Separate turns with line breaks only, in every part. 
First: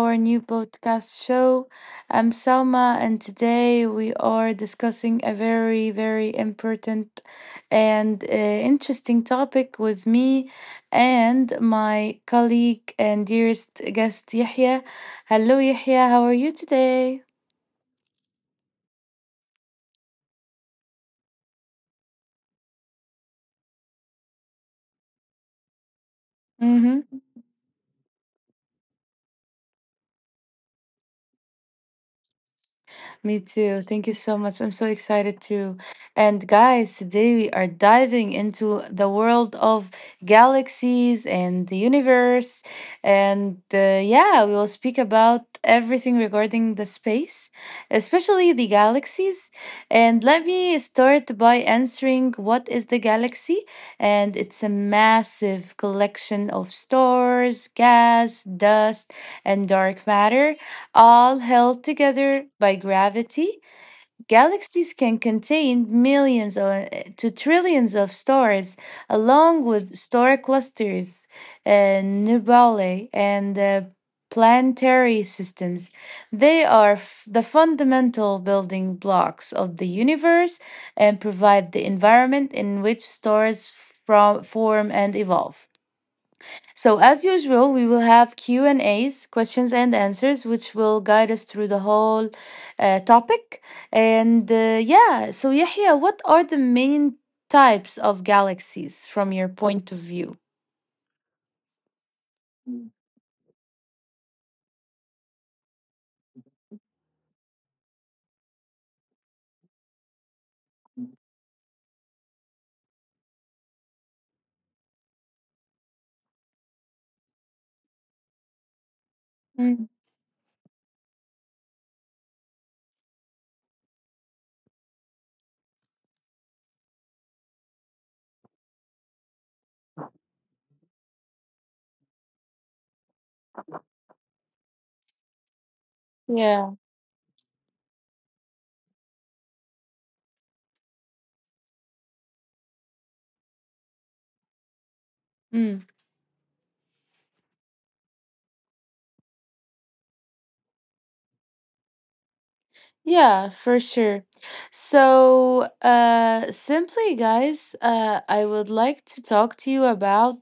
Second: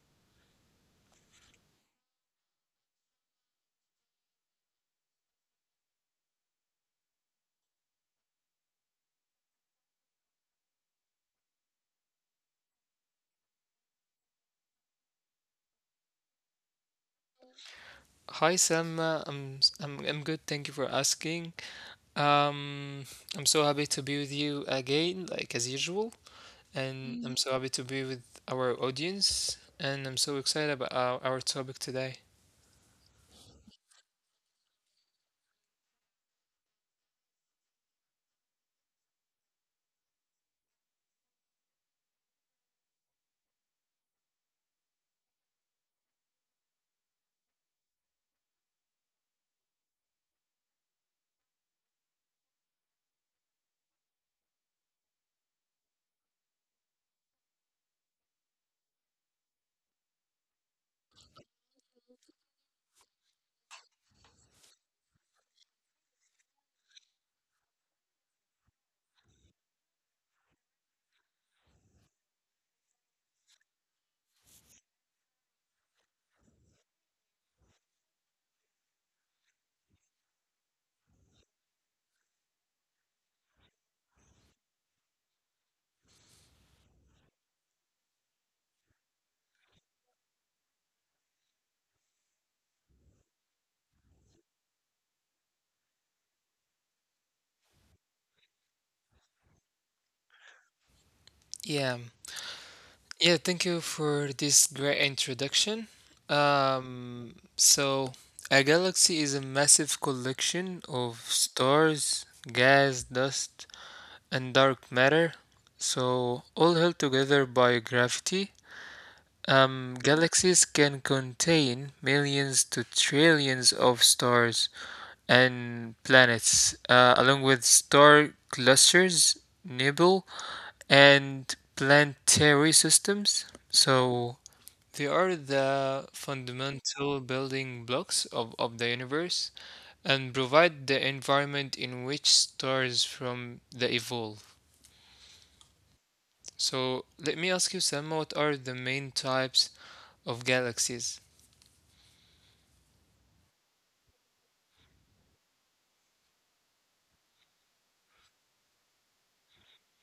our new podcast show. I'm Salma, and today we are discussing a very, very important and interesting topic with me and my colleague and dearest guest, Yahya. Hello, Yahya. How are you today?
Hi Selma, I'm I I'm good. Thank you for asking. Um, I'm so happy to be with you again, like as usual, and I'm so happy to be with our audience, and I'm so excited about our topic today.
Me too. Thank you so much. I'm so excited too. And guys, today we are diving into the world of galaxies and the universe. And yeah, we will speak about everything regarding the space, especially the galaxies. And let me start by answering, what is the galaxy? And it's a massive collection of stars, gas, dust, and dark matter all held together by gravity. Galaxies can contain millions or to trillions of stars, along with star clusters, nebulae, and planetary systems. They are the fundamental building blocks of the universe and provide the environment in which stars form and evolve. So as usual, we will have Q&A's, questions and answers, which will guide us through the whole topic. And yeah, so Yahya, what are the main types of galaxies from your point of view?
Yeah, yeah. Thank you for this great introduction. So a galaxy is a massive collection of stars, gas, dust, and dark matter. So all held together by gravity.
Mm,
Galaxies can contain millions to trillions of stars and planets, along with star clusters, nebulae, and planetary systems. So they are the
yeah.
fundamental building blocks of the universe and provide the environment in which stars from the evolve. So let me ask you, Selma, what are the main types of galaxies?
Yeah, for sure. So, simply, guys, I would like to talk to you about,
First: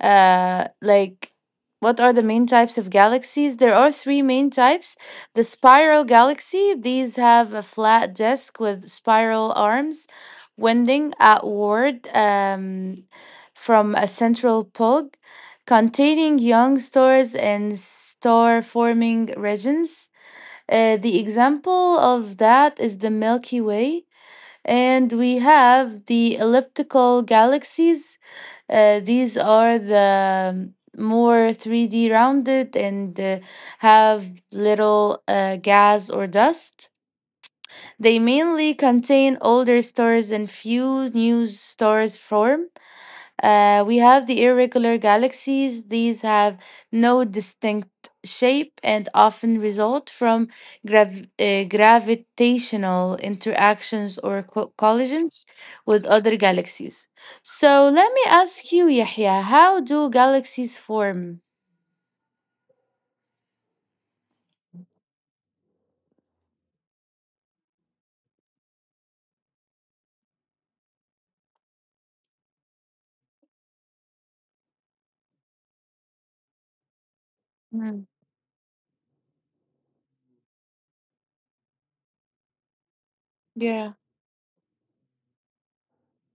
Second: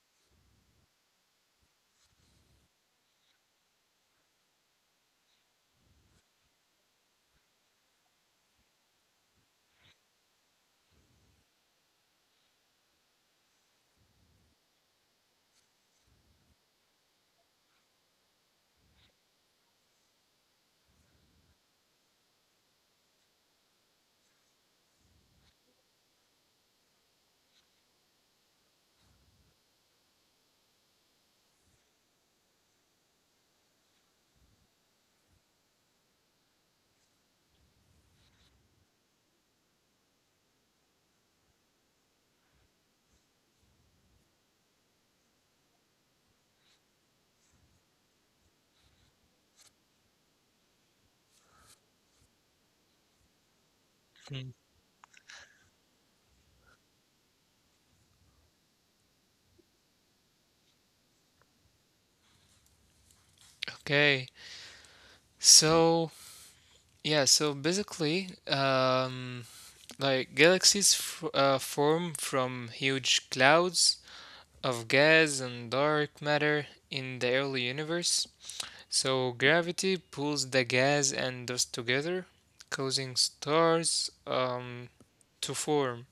like, what are the main types of galaxies? There are three main types. The spiral galaxy, these have a flat disk with spiral arms winding outward, from a central pole, containing young stars and star-forming regions. The example of that is the Milky Way, and we have the elliptical galaxies. These are the more 3D rounded and have little gas or dust. They mainly contain older stars and few new stars form. We have the irregular galaxies. These have no distinct shape and often result from gravitational interactions or collisions with other galaxies. So let me ask you, Yahya, how do galaxies form?
Okay. So, yeah, so basically, like galaxies f form from huge clouds of gas and dark matter in the early
Mm.
universe. So, gravity pulls the gas and dust together, causing stars to form,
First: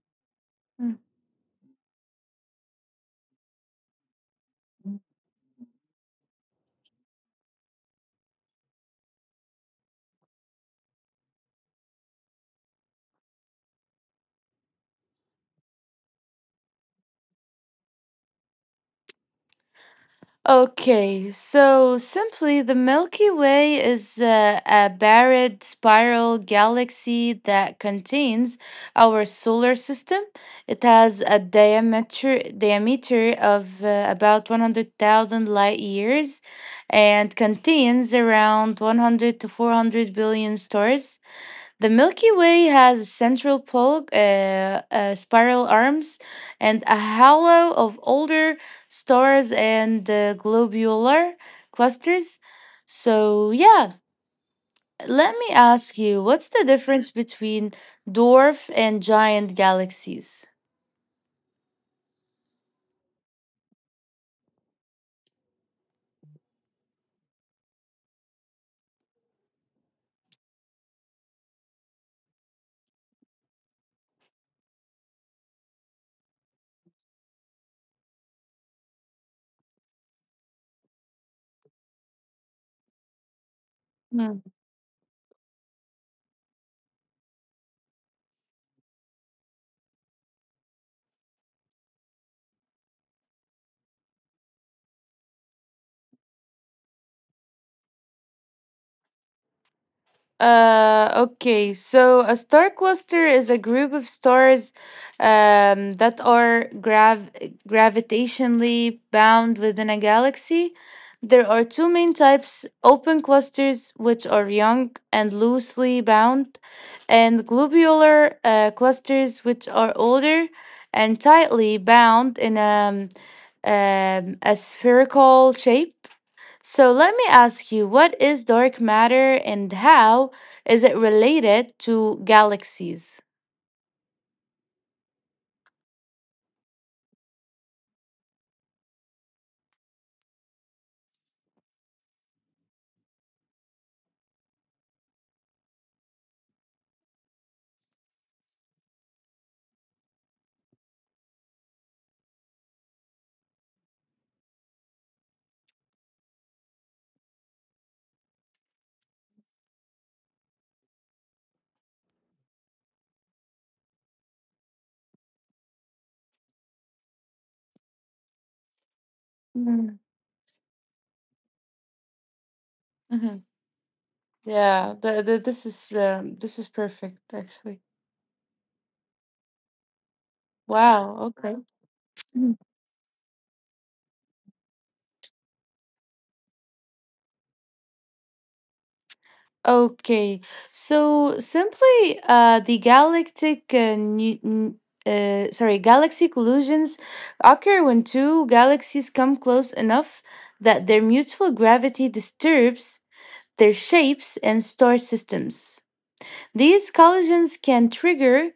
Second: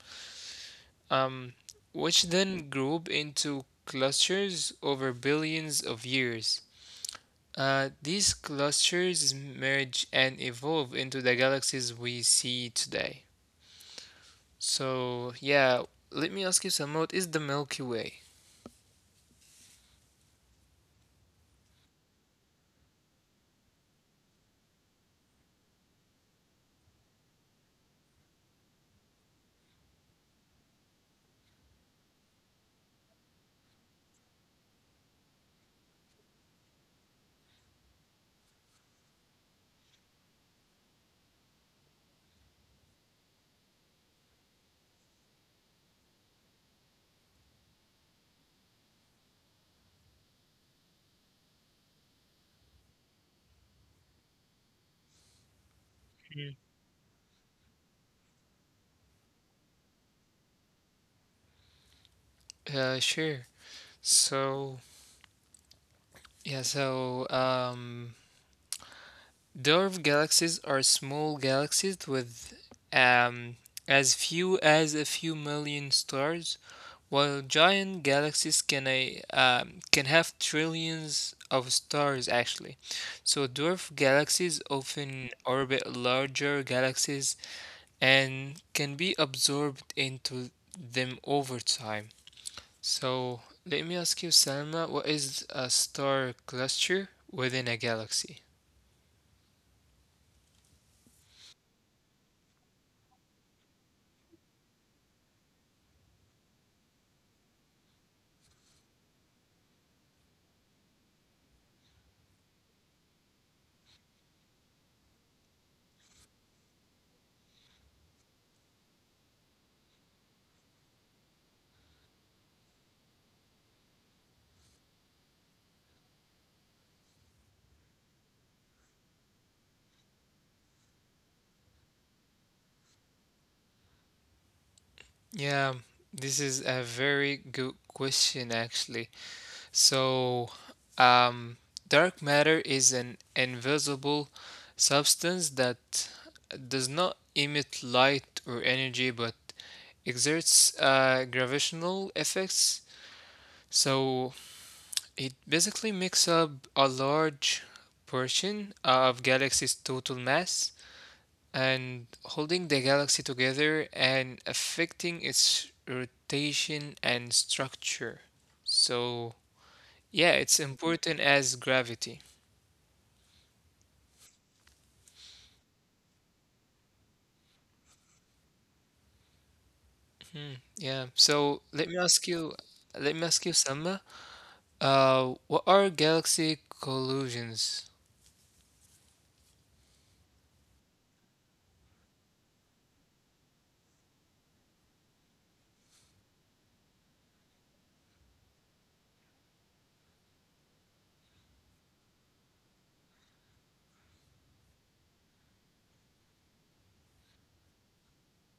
um, which then group into clusters over billions of years. These clusters merge and evolve into the galaxies we see today. So, yeah, Let me ask you some more. Is the Milky Way?
Okay, so simply, the Milky Way is a barred spiral galaxy that contains our solar system. It has a diameter of about 100,000 light years and contains around 100 to 400 billion stars. The Milky Way has a central pole, spiral arms, and a halo of older stars and globular clusters. So, yeah, let me ask you, what's the difference between dwarf and giant galaxies?
Sure. So, yeah, so um, Dwarf galaxies are small galaxies with um, as few as a few million stars, while giant galaxies can have trillions of stars actually. So dwarf galaxies often orbit larger galaxies and can be absorbed into them over time. So let me ask you, Salma, what is a star cluster within a galaxy?
Okay, so a star cluster is a group of stars that are gravitationally bound within a galaxy. There are two main types: open clusters, which are young and loosely bound, and globular clusters, which are older and tightly bound in a spherical shape. So let me ask you, what is dark matter and how is it related to galaxies?
Yeah, this is a very good question, actually. So, um, dark matter is an invisible substance that does not emit light or energy, but exerts gravitational effects. So, it basically makes up a large portion of galaxy's total mass and holding the galaxy together and affecting its rotation and structure. So,
Mm-hmm.
yeah, it's important as gravity.
Yeah, this is perfect actually.
Yeah.
Wow,
So,
okay. Mhm.
let me ask you, Selma, what are galaxy collisions?
Okay. So simply, the galactic nu- n- sorry, galaxy collisions occur when two galaxies come close enough that their mutual gravity disturbs their shapes and star systems. These collisions can trigger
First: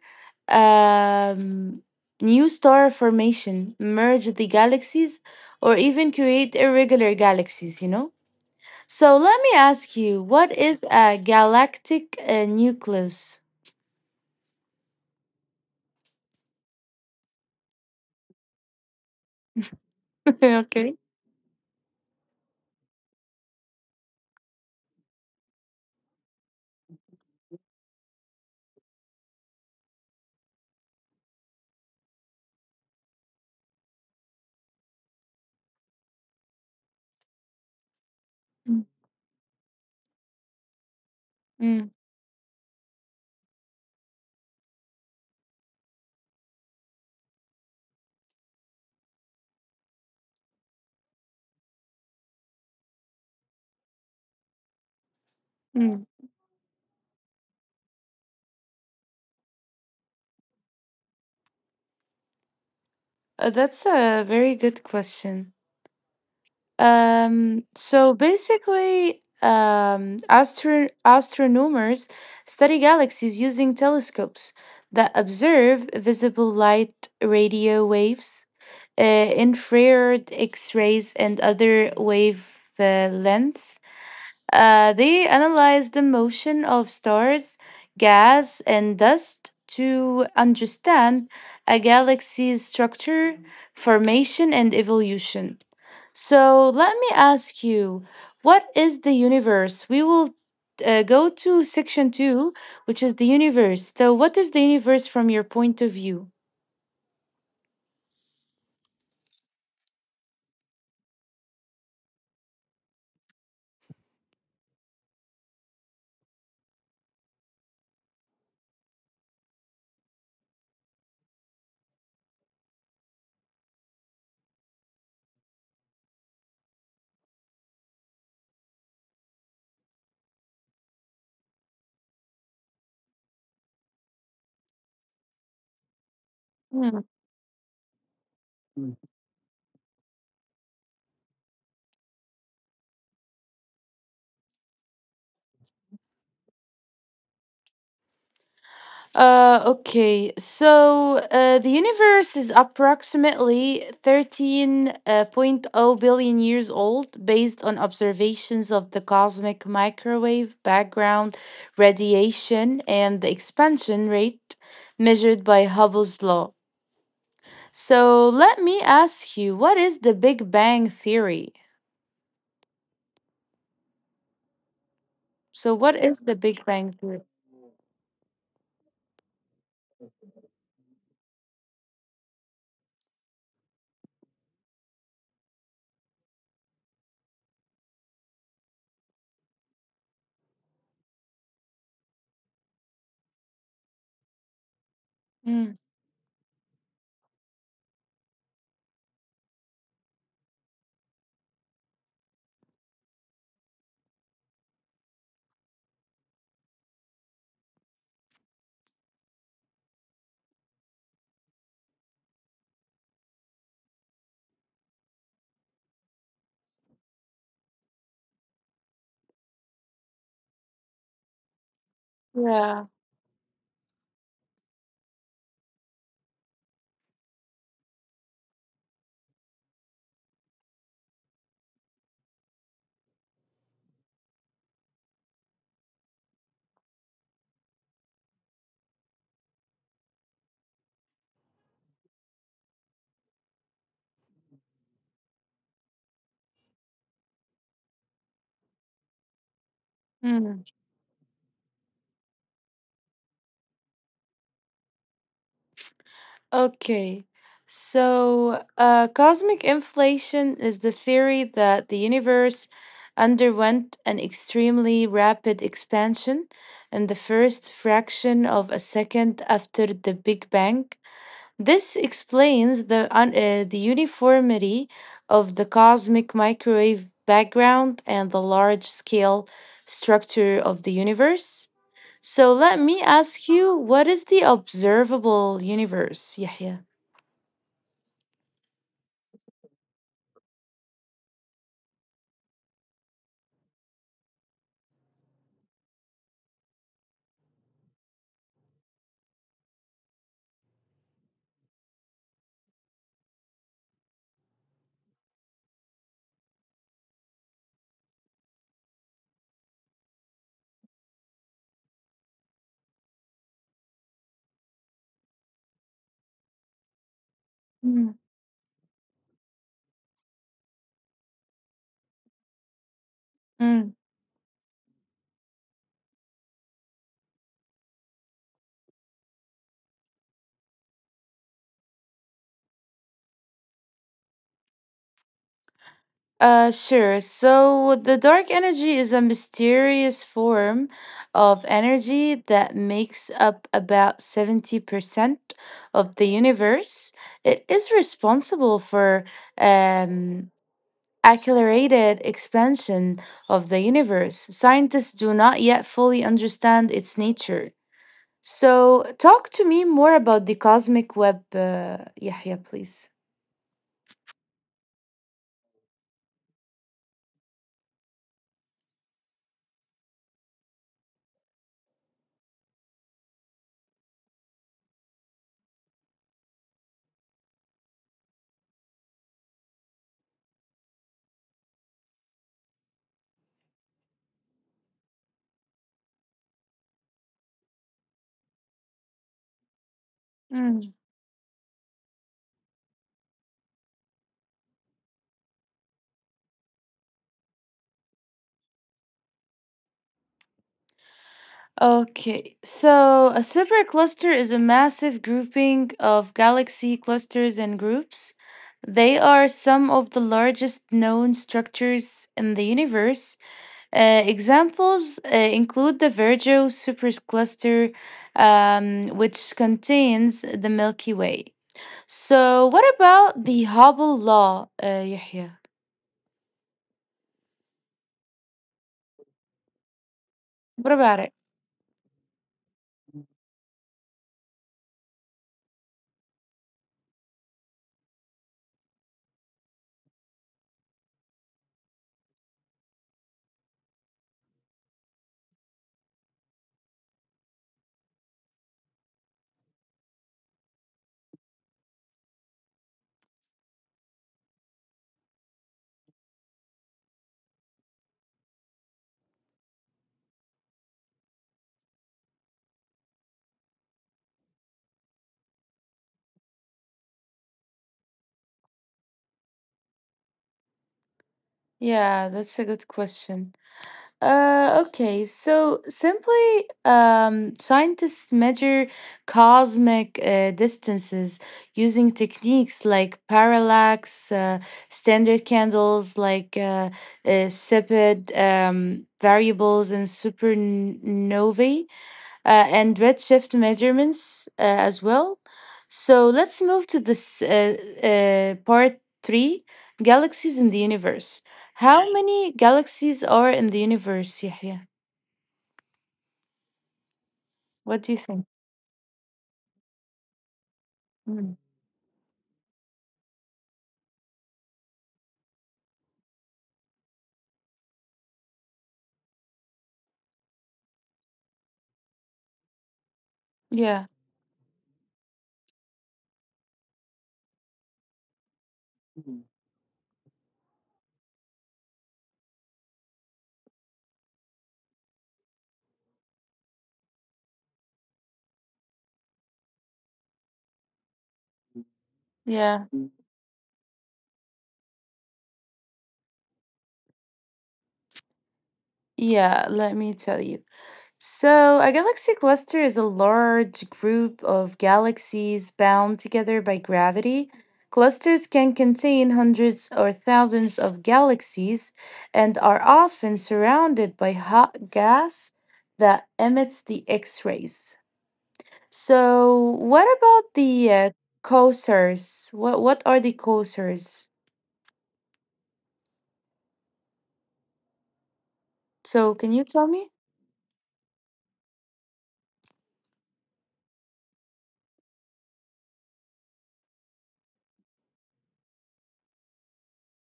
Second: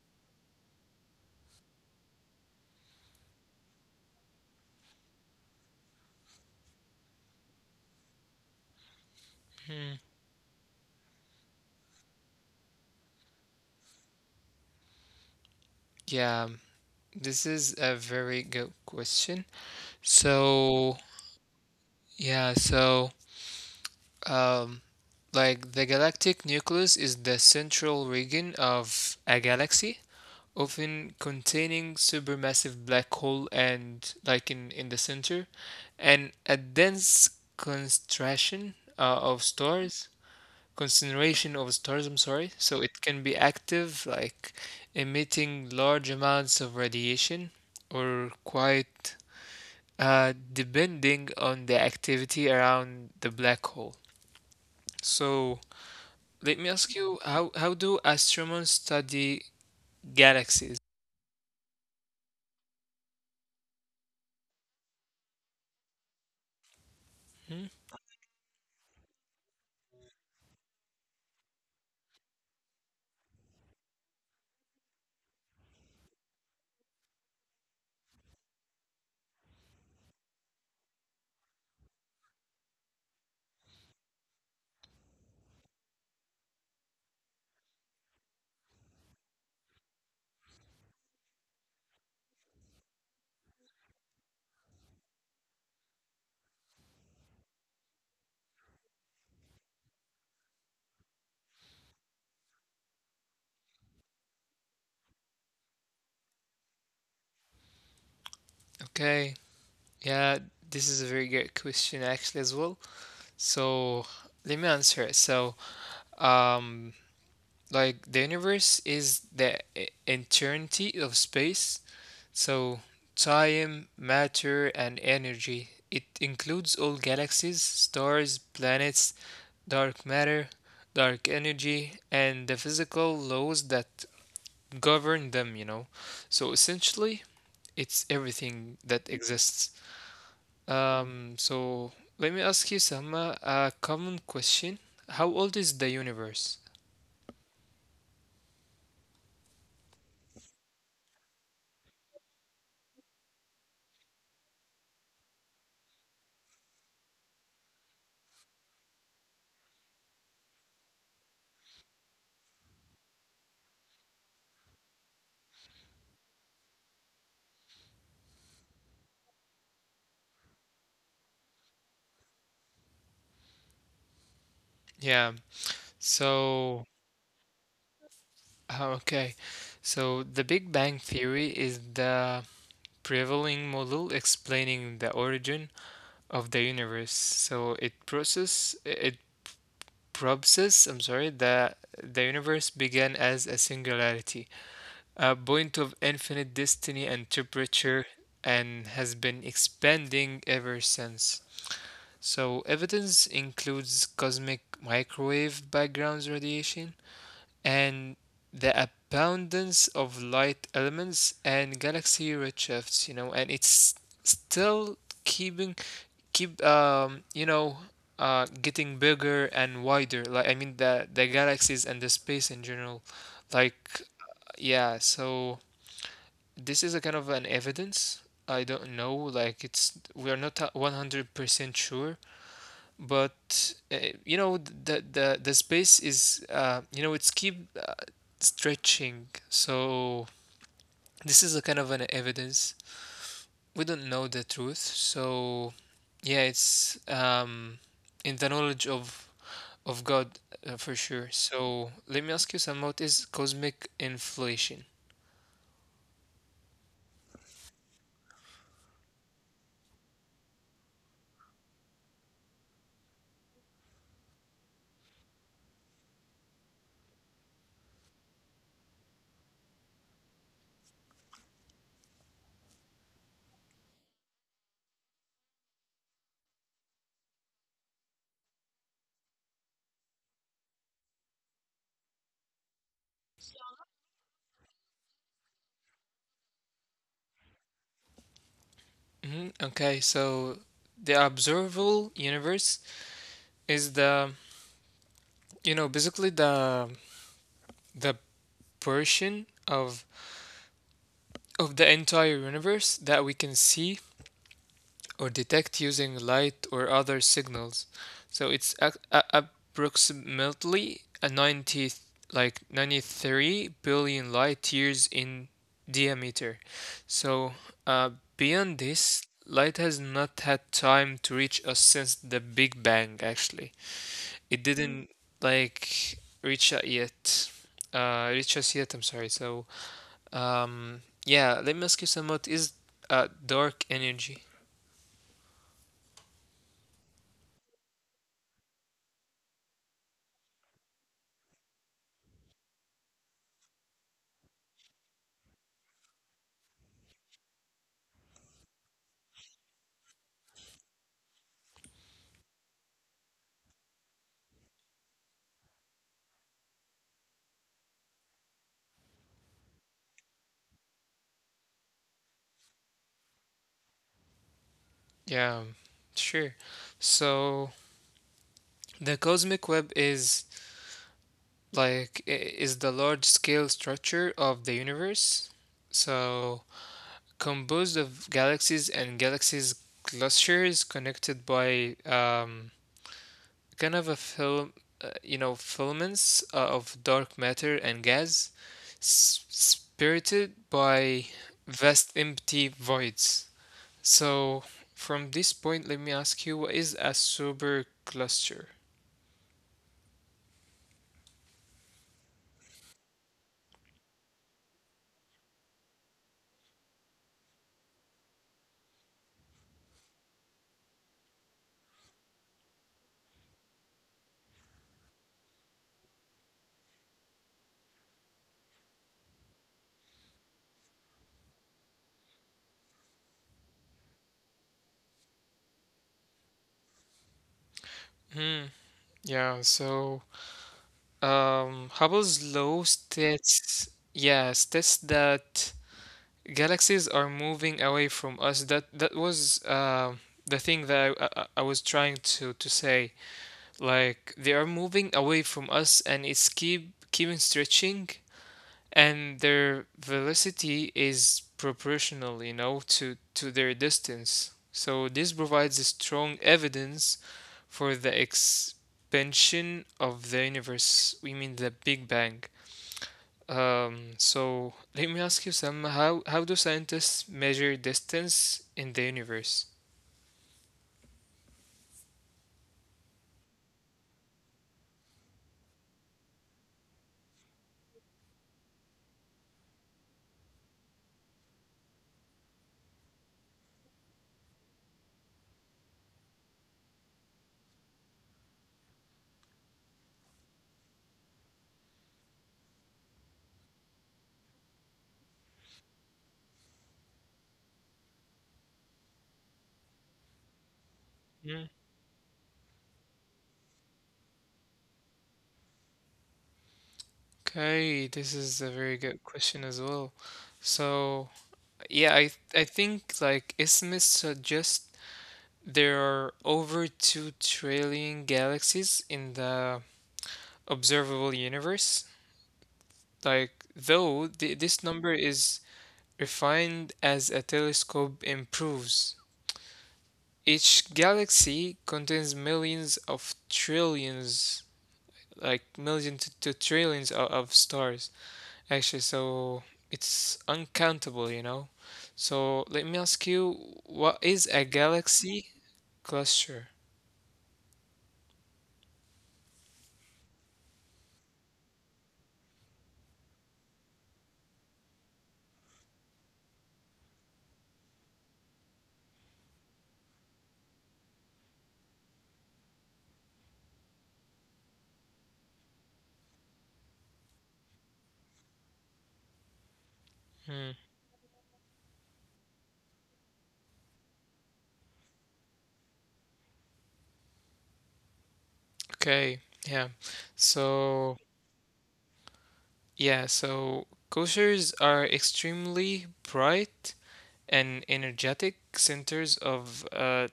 um, new star formation, merge the galaxies, or even create irregular galaxies. So let me ask you, what is a galactic nucleus?
Yeah, this is a very good question.
Okay.
So, yeah, so, um, like the galactic nucleus is the central region of a galaxy often containing supermassive black hole and like in the center and a dense concentration uh, of stars concentration of
Mm,
stars, I'm sorry. So it can be active like emitting large amounts of radiation or quite, depending on the activity around the black hole. So
mm.
let me ask you, how do astronomers study galaxies?
That's a very good question.
Hmm?
So basically, astronomers study galaxies using telescopes that observe visible light, radio waves, infrared, X rays, and other wave lengths. They analyze the motion of stars, gas, and dust to understand a galaxy's structure, formation, and evolution. So let me ask you, what is the universe? We will go to section two, which is the universe. So, what is the universe from your point of view?
Okay, yeah, this is a very good question actually as well. So let me answer it. So, um, like the universe is the eternity of space. So time, matter, and energy. It includes all galaxies, stars, planets, dark matter, dark energy, and the physical laws that govern them, you know. So
Hmm.
essentially, it's everything that exists. So let me ask you, Selma, a common question. How old is the universe?
Okay, so the universe is approximately 13.0 billion years old based on observations of the cosmic microwave background radiation and the expansion rate measured by Hubble's law. So let me ask you, what is the Big Bang Theory?
Yeah.
So what is the Big
So,
Bang Theory?
okay. So the Big Bang Theory is the prevailing model explaining the origin of the universe. So it process it proposes. I'm sorry, the universe began as a singularity, a point
Mm,
of infinite destiny and temperature, and has been expanding ever since. So, evidence includes cosmic microwave background radiation and the abundance of light elements and galaxy redshifts, you know, and it's still keeping keep you know getting bigger and wider. Like I mean the galaxies and the space in
yeah.
general. Like yeah, so this is a kind of an evidence. I don't know, like it's we are not 100% sure but you know the space is, you know, it's keep stretching, so this is a kind of an evidence. We don't know the truth. So yeah it's um in the knowledge of god,
Mm.
for sure. So let me ask you some, what is cosmic inflation?
Okay. So cosmic inflation is the theory that the universe underwent an extremely rapid expansion in the first fraction of a second after the Big Bang. This explains the uniformity of the cosmic microwave background and the large scale structure of the universe. So let me ask you, what is the observable universe, Yahya?
Hmm, okay. So the observable universe is the, you know, basically the portion of the entire universe that we can see or detect using light or other signals. So it's approximately a 90 like 93 billion light years in diameter. So uh, beyond
Mm.
this, light has not had time to reach us since the Big Bang actually. It didn't like reach us yet. Reach us yet, I'm sorry. So yeah, let me ask you some, what is, dark energy?
Sure. So the dark energy is a mysterious form of energy that makes up about 70% of the universe. It is responsible for um, accelerated expansion of the universe. Scientists do not yet fully understand its nature. So talk to me more about the cosmic web, Yahya, please.
Yeah, sure. So the cosmic web is like is the large scale structure of the universe. So composed of galaxies and galaxies clusters connected by, kind of a film, you know, filaments of dark matter and gas, spirited by vast empty voids. So from this point, let me ask you, what is a supercluster?
Okay, so a supercluster is a massive grouping of galaxy clusters and groups. They are some of the largest known structures in the universe. Examples include the Virgo supercluster, which contains the Milky Way. So, what about the Hubble law, Yahya?
Hmm. Yeah. So,
What about it?
Hubble's law states, yeah, states that galaxies are moving away from us. That that was the thing that I was trying to say. Like they are moving away from us, and it's keep keeping stretching. And their velocity is proportional, you know, to their distance. So this provides a strong evidence for the expansion of the universe. We mean the Big Bang. So let me ask you, Sam, how do scientists measure distance in the universe?
Yeah, that's a good question. Okay, so simply, scientists measure cosmic distances using techniques like parallax, standard candles like CEPED, variables, and supernovae, and redshift measurements as well. So let's move to this part three, galaxies in the universe.
Mm.
How many galaxies are in the universe, Yahya?
Okay,
What do you
this
think?
is a very good question as well. So,
Mm.
yeah, I think like estimates suggest there are over 2 trillion galaxies in the observable universe. Like,
Yeah,
though this number is refined as a telescope improves, each galaxy contains millions of trillions, like millions to trillions of stars, actually. So it's uncountable, you know? So let
yeah,
me ask you, what is a galaxy cluster?
yeah. Let me tell you. So, a galaxy cluster is a large group of galaxies bound together by gravity. Clusters can contain hundreds or thousands of galaxies and are often surrounded by hot gas that emits the X rays. So, what about
Hmm.
the quasars? What are the quasars? So,
Okay,
can you
yeah.
tell me?
So, yeah, so koshers are extremely bright and energetic centers of,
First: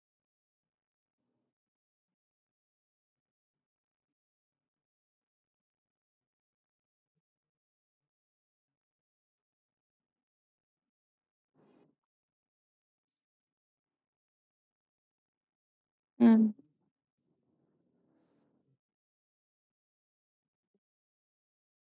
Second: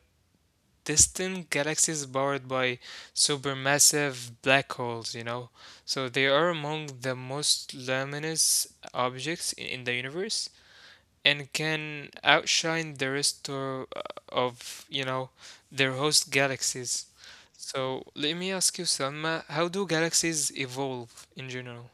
distant galaxies powered by supermassive black holes, you know. So they are among the most luminous objects in the universe and can outshine the rest of you know, their host
Mm.
galaxies. So let me ask you, Selma, how do galaxies evolve in general?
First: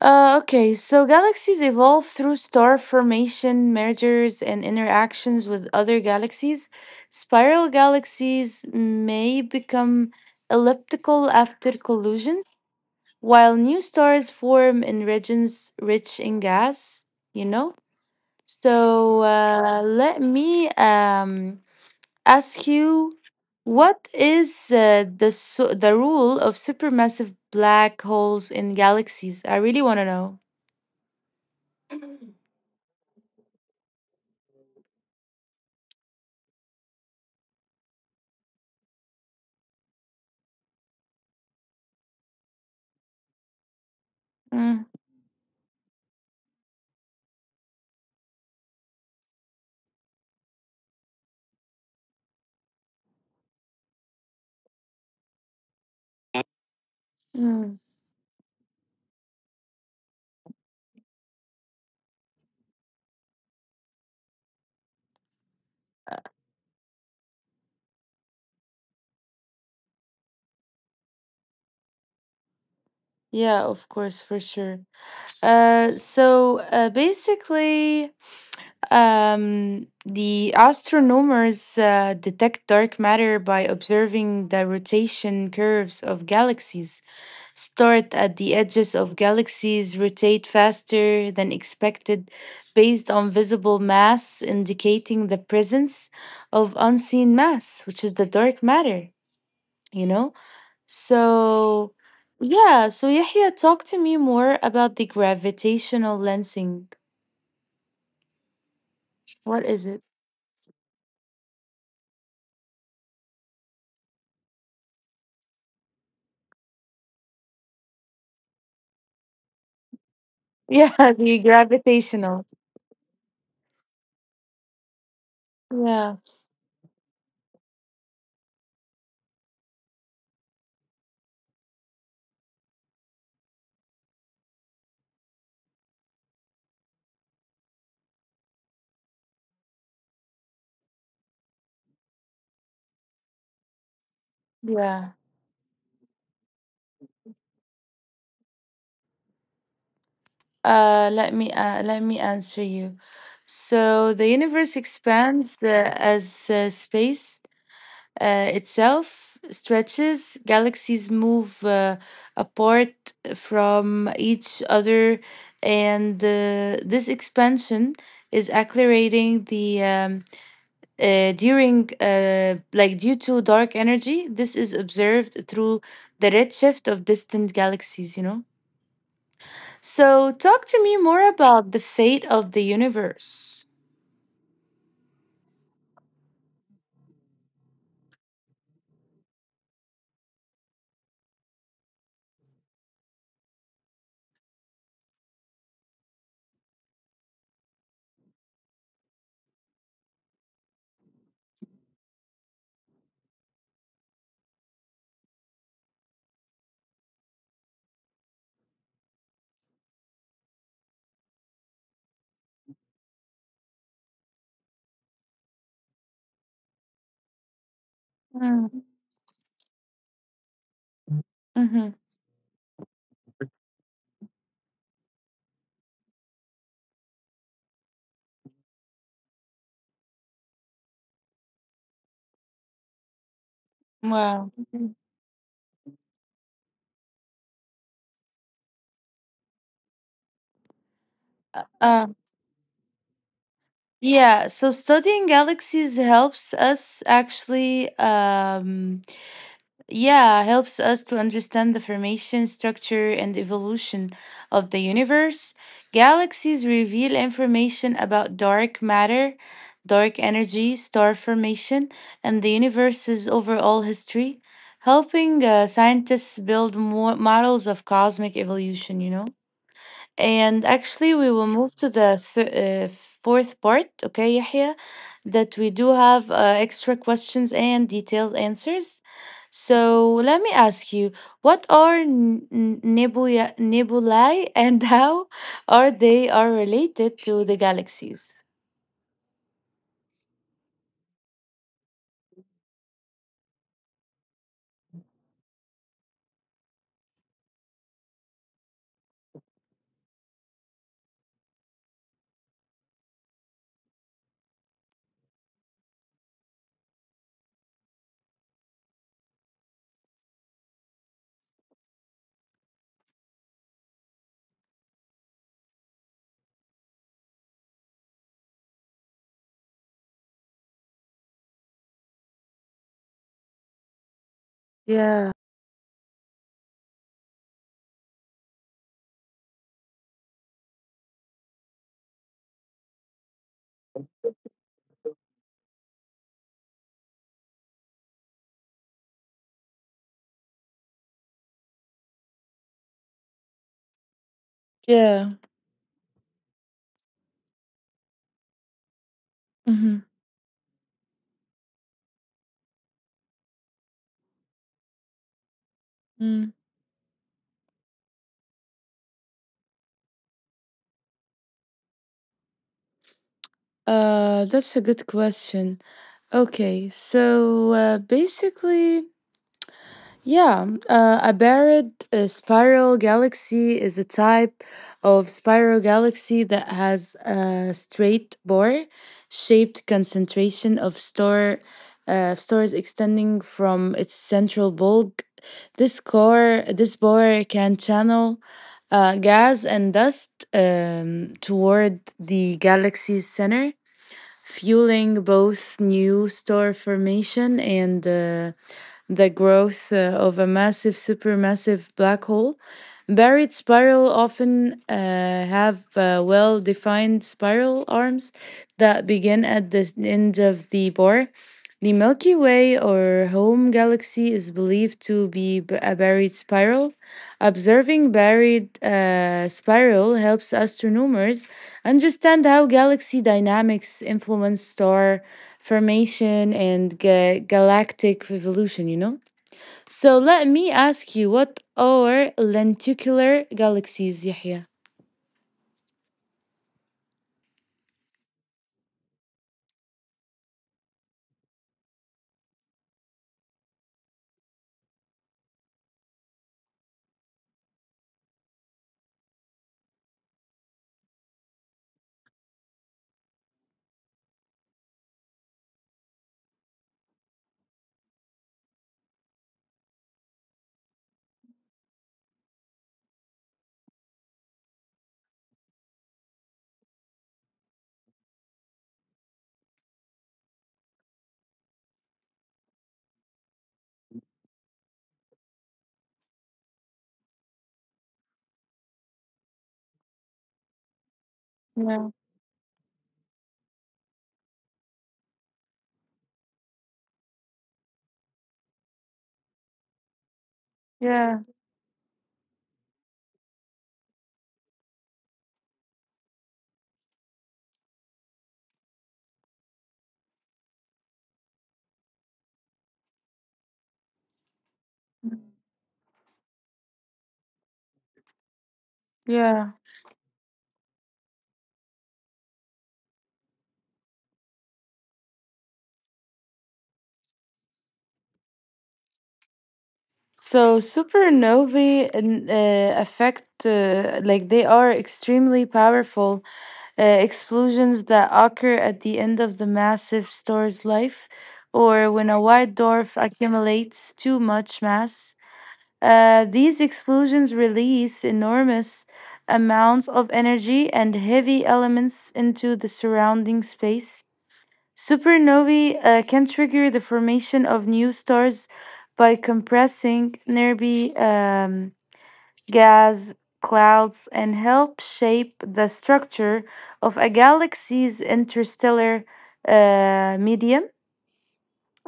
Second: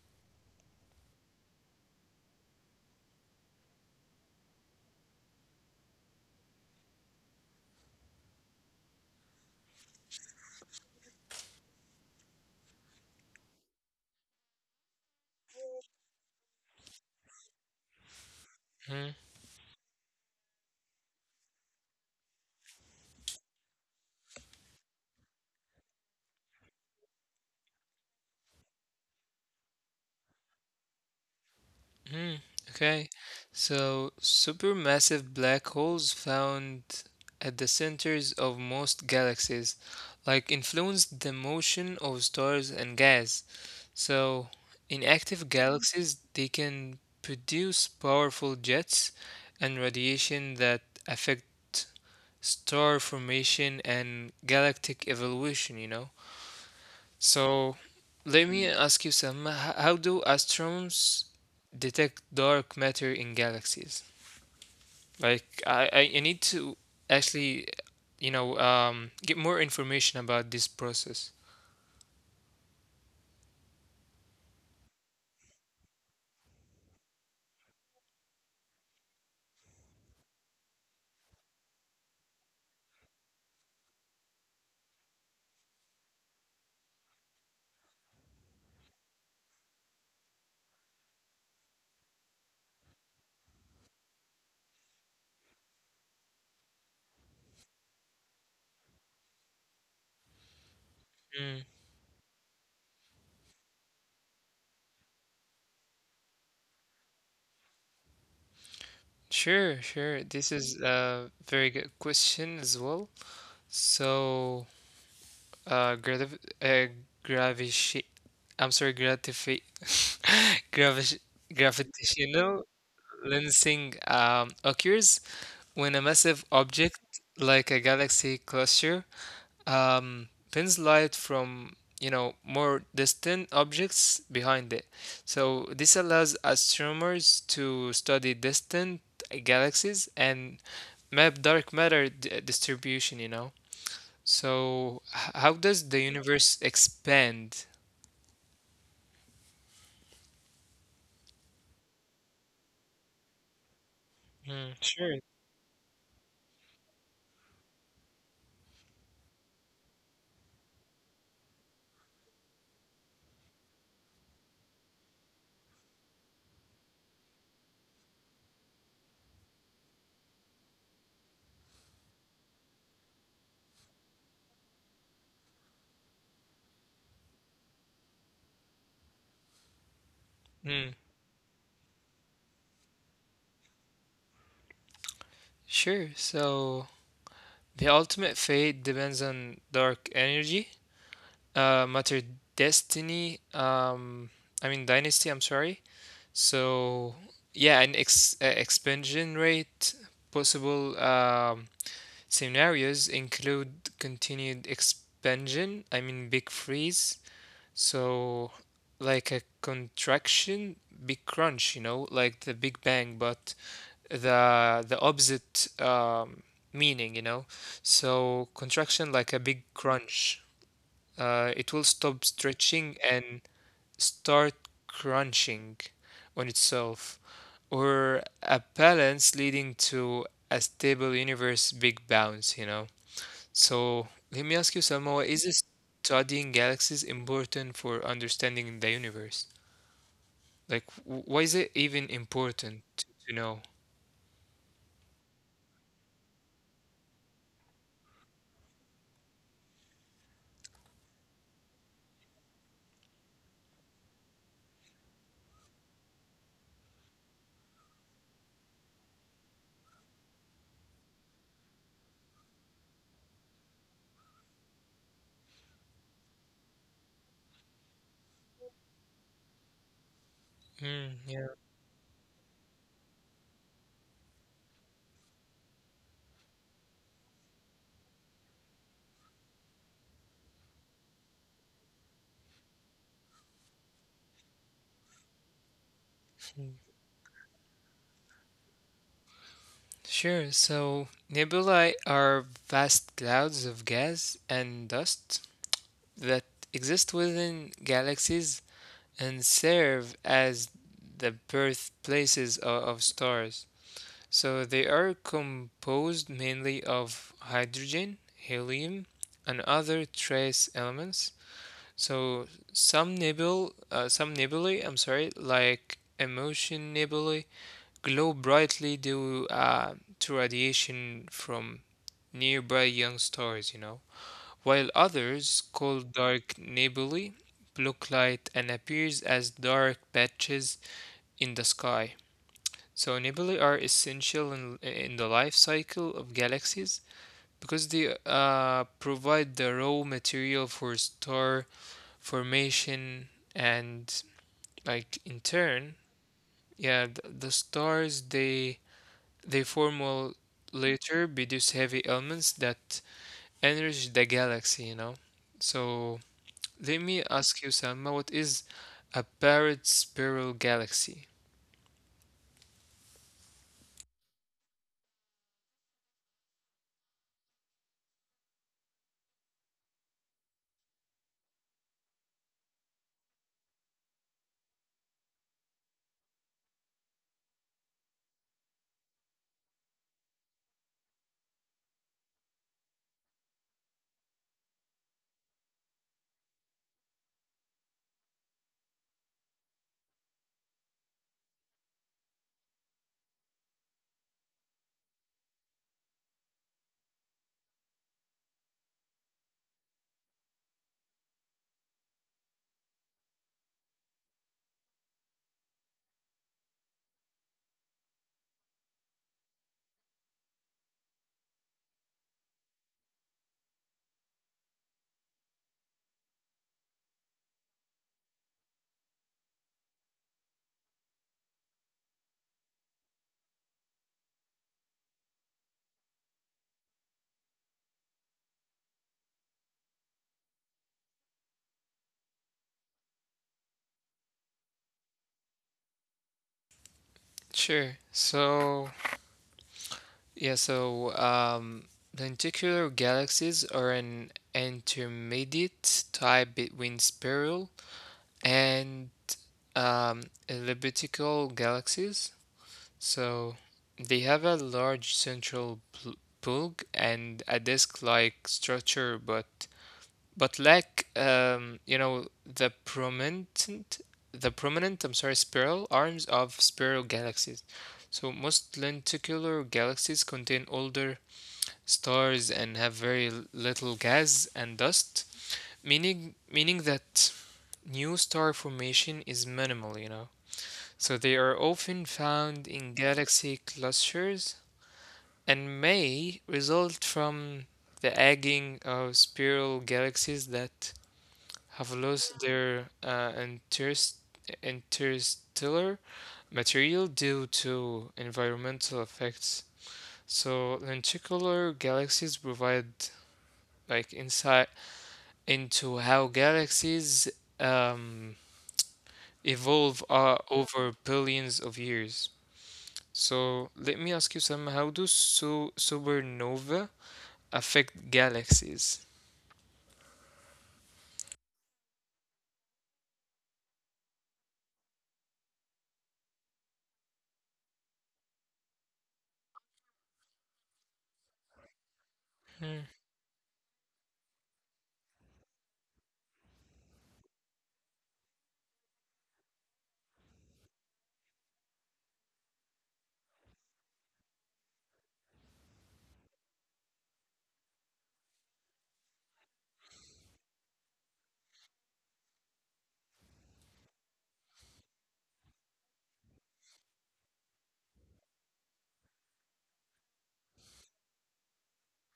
Okay, so galaxies evolve through star formation, mergers, and interactions with other galaxies. Spiral galaxies may become elliptical after collisions, while new stars form in regions rich in gas, you know?
Hmm?
So let me ask you, what is the, the rule of supermassive black holes in galaxies? I really want to know.
Hmm. Okay. So, supermassive black holes found at the centers of most galaxies, like influence the motion of stars and gas. So,
Mm-hmm.
in active galaxies, they can produce powerful jets and radiation that affect star formation and galactic evolution, you know?
Mm,
So let me ask you some. How do astronomers detect dark matter in galaxies? Like I need to actually, you know, get more information about this process.
yeah, of course, for sure. So basically, the astronomers detect dark matter by observing the rotation curves of galaxies. Start at the edges of galaxies, rotate faster than expected based on visible mass, indicating the presence of unseen mass, which is the dark matter, you know?
Mm.
So, yeah, so Yahya, talk to me more about the gravitational lensing. What
Sure,
is it?
This is a very good question as well. So, uh, gravi uh, gravish, I'm sorry, gratifi,
Yeah,
gravish,
the gravitational.
gravitational lensing occurs when a
Yeah,
massive object like a galaxy cluster, pins light from, you know, more distant objects behind it. So this allows astronomers to study distant galaxies and map dark matter distribution. You know. So
yeah.
how does the universe expand?
Let me answer you. So the
Mm,
universe
sure.
expands as space itself stretches. Galaxies move apart from each other, and this expansion is accelerating the, during like due to dark energy. This is observed through the redshift of distant galaxies. So talk to
Mm,
me more about the fate of the universe.
sure. So, the ultimate fate depends on dark energy, matter destiny, I mean dynasty, I'm sorry. So, yeah, an ex expansion rate possible, scenarios include continued expansion, I mean big freeze. So, like a contraction, big crunch, you know, like the Big Bang, but the opposite, meaning, you know. So
Mm-hmm.
contraction like a big crunch. It will stop stretching and start crunching on itself, or a balance leading to a stable universe big bounce, you know. So let me
Wow.
ask you, Selma, is studying galaxies important for understanding the universe? Like, why is it even
um,
important to know?
yeah, so studying galaxies helps us actually, yeah, helps us to understand the formation, structure, and evolution of the universe. Galaxies reveal information about dark matter, dark energy, star formation, and the universe's overall history, helping scientists build more models of cosmic evolution. And actually, we will
Mm.
move to the fourth part, okay, Yahya. That we do have extra questions and detailed answers. So let me ask you, what are nebulae and how or they are related to the galaxies?
Sure. So nebulae are vast clouds of gas and dust that exist within galaxies and serve as the birthplaces of stars. So they are composed mainly of hydrogen, helium, and other trace elements. So some nebulae, I'm sorry, like Emotion Nebulae glow brightly due, to radiation from nearby young stars, you know, while
Yeah.
others, called dark nebulae, block light and appears as dark patches in the sky. So nebulae are essential in the life cycle of galaxies because they, provide the raw material for star formation and like in
Yeah.
turn yeah, the stars they form
Hmm.
will later produce heavy elements that enrich the galaxy, you know? So let me ask you, Salma, what is a barred spiral galaxy?
That's a good question. Okay, so basically, yeah, a barred spiral galaxy is a type of spiral galaxy that has a straight bore shaped concentration of star of stars extending from its central bulk. This core, this bore can channel gas and dust toward the galaxy's center, fueling both new star formation and the growth of a massive supermassive black hole. Buried spiral often have well defined spiral arms that begin at the end of the bore. The Milky Way, or home galaxy, is believed to be a buried spiral. Observing buried spiral helps astronomers understand how galaxy dynamics influence star formation and galactic evolution. So let me ask you, what are lenticular galaxies, Yahya?
Sure. Yeah, so um, Lenticular galaxies are an intermediate type between spiral and, um, elliptical galaxies. So they have a large central bulb and a disc-like structure, but lack, you know, the prominent, I'm sorry, spiral arms of spiral galaxies. So most lenticular galaxies contain older stars and have very little gas and dust, meaning that new star formation is minimal. You know. So they are often
Yeah,
found in galaxy clusters and may result from the egging of spiral galaxies that
yeah,
have lost their, interstellar material due to environmental effects. So lenticular galaxies provide like insight into how galaxies, um,
yeah.
evolve, over billions of years. So let me ask you some, how do so supernova affect galaxies?
So supernovae, affect, like, they are extremely powerful explosions that occur at the end of the massive star's life, or when a white dwarf accumulates too much mass. These explosions release enormous amounts of energy and heavy elements into the surrounding space. Supernovae can trigger the formation of new stars by compressing nearby gas clouds and help shape the structure of a galaxy's interstellar medium.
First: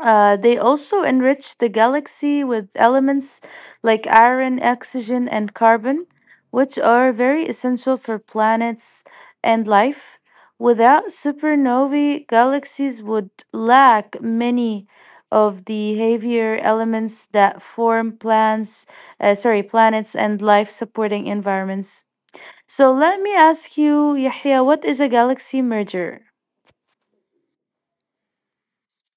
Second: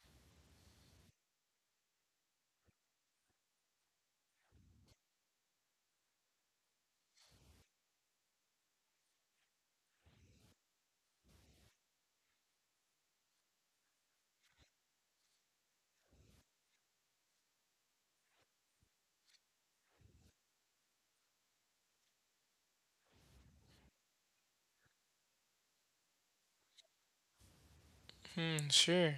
They also enrich the galaxy with elements like iron, oxygen, and carbon, which are very essential for planets and life. Without supernovae, galaxies would lack many of the heavier elements that form planets and life-supporting environments. So let me ask you, Yahya, what is a galaxy merger?
Hmm, sure.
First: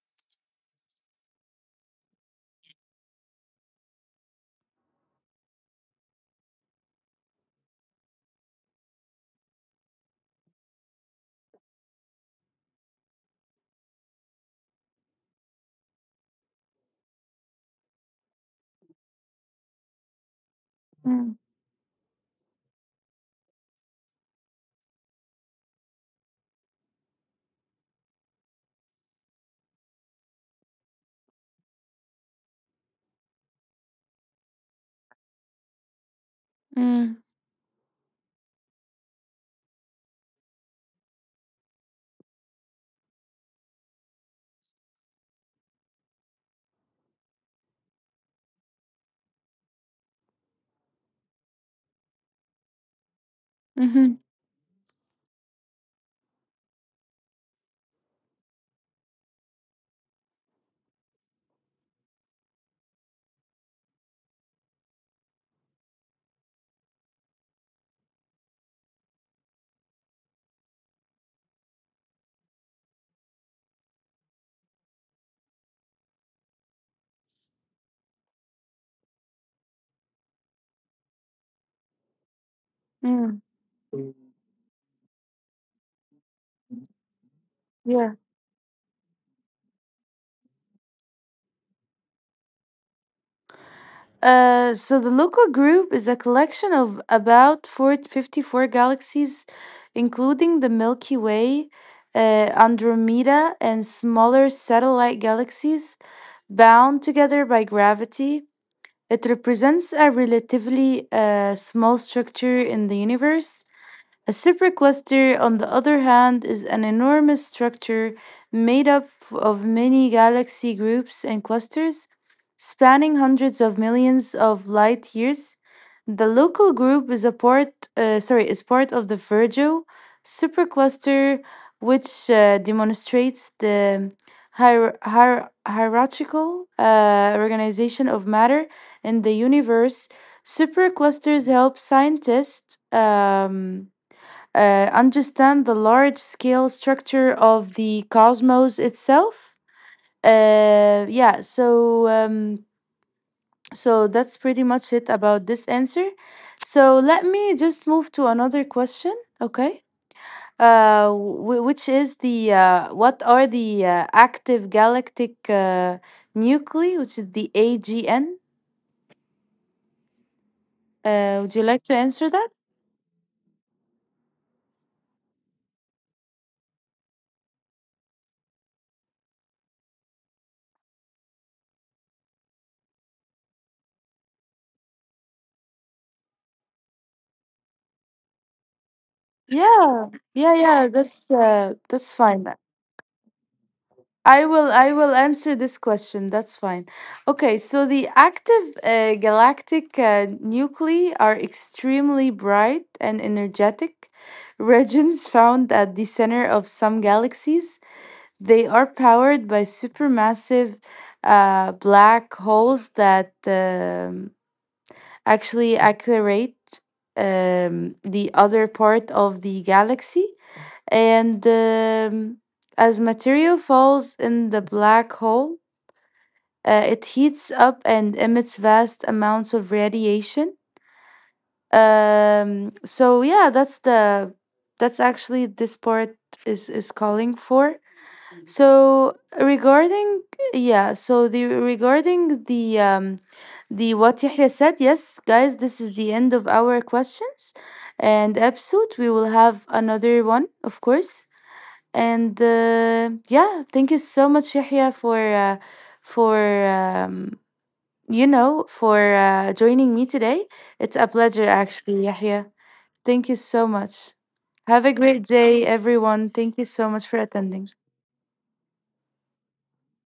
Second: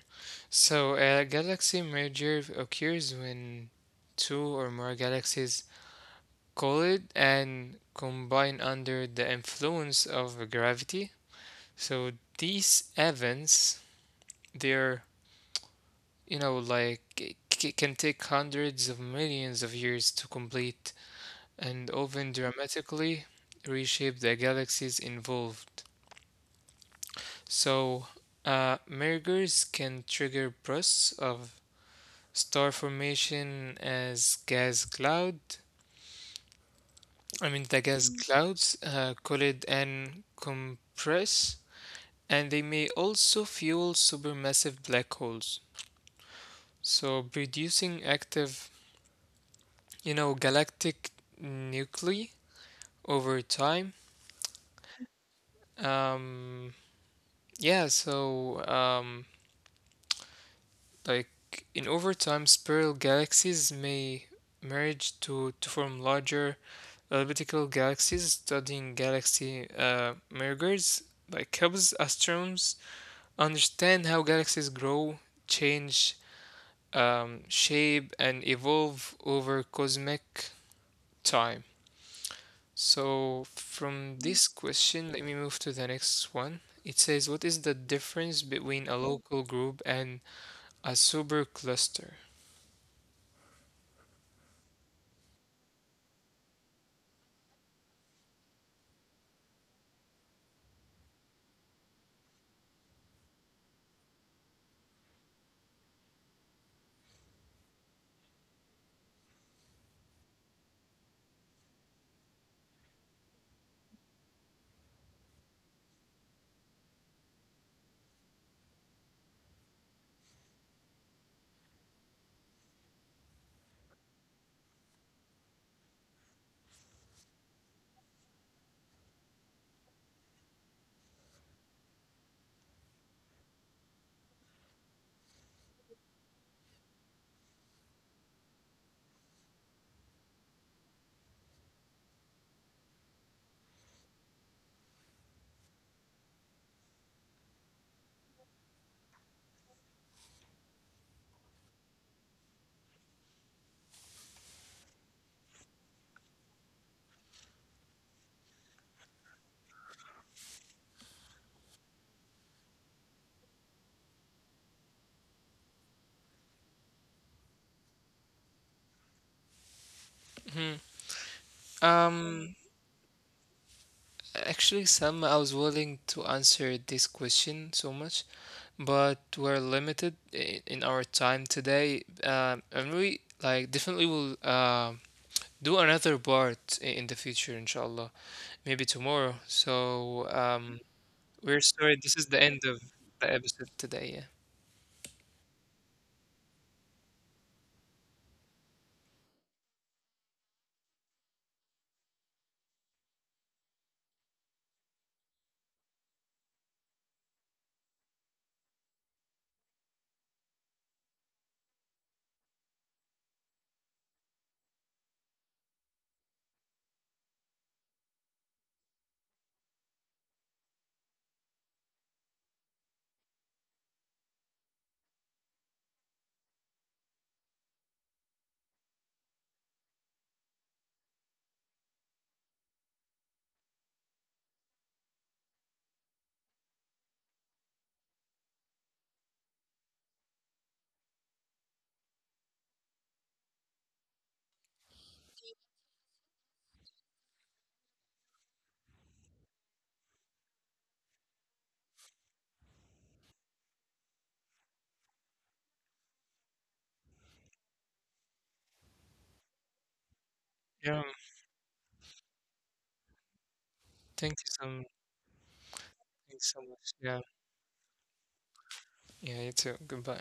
So a galaxy merger occurs when two or more galaxies collide and combine under the influence of gravity. So these events, they're, you know, like can take hundreds of millions of years to complete
Mm,
and often dramatically reshape the galaxies involved. So, mergers can trigger bursts of star formation as gas cloud.
mm,
I mean, the gas clouds, collide and compress, and they may also fuel supermassive black holes. So, producing active, you know, galactic nuclei over time.
mhm,
Um, yeah, so um, Like in over time, spiral galaxies may merge to form larger elliptical galaxies. Studying galaxy, mergers like helps astronomers understand how galaxies grow, change, shape, and evolve over cosmic time.
mm.
So from this question, let me move to the next one. It says, what is the
Yeah.
difference between a local group and a supercluster?
So the local group is a collection of about 454 galaxies, including the Milky Way, uh, Andromeda, and smaller satellite galaxies bound together by gravity. It represents a relatively small structure in the universe. A supercluster, on the other hand, is an enormous structure made up of many galaxy groups and clusters spanning hundreds of millions of light years. The local group is is part of the Virgo supercluster, which demonstrates the hierarchical organization of matter in the universe. Superclusters help scientists understand the large scale structure of the cosmos itself. Yeah, so so that's pretty much it about this answer. So let me just move to another question, okay? W- which is the what are the active galactic nuclei, which is the AGN? Would you like to answer that?
Um, Actually, Sam, I was willing to answer this question so much, but we're limited in our time today. And we like definitely will do another part in the future, inshallah, maybe tomorrow. So
Yeah, yeah, yeah.
we're sorry. This
That's
is the
fine.
end of the episode today. Yeah.
I will answer this question. That's fine. Okay, so the active galactic nuclei are extremely bright and energetic regions found at the center of some galaxies. They are powered by supermassive black holes that actually accelerate the other part of the galaxy, and as material falls in the black hole, it heats up and emits vast amounts of radiation. So yeah, that's the that's actually this part is calling for. So regarding, yeah, so the regarding, the, the, what Yahya said, yes, guys, this is the end of our questions and episode. We will have another one, of course. And yeah, thank you so much, Yahya, for for um, joining me today.
Yeah.
It's a pleasure, actually, Yahya. Thank you so much.
Thank you, Sam.
Have a great day, everyone.
Thanks so
Thank you
much.
so much
Yeah.
for attending.
Yeah. You too. Goodbye.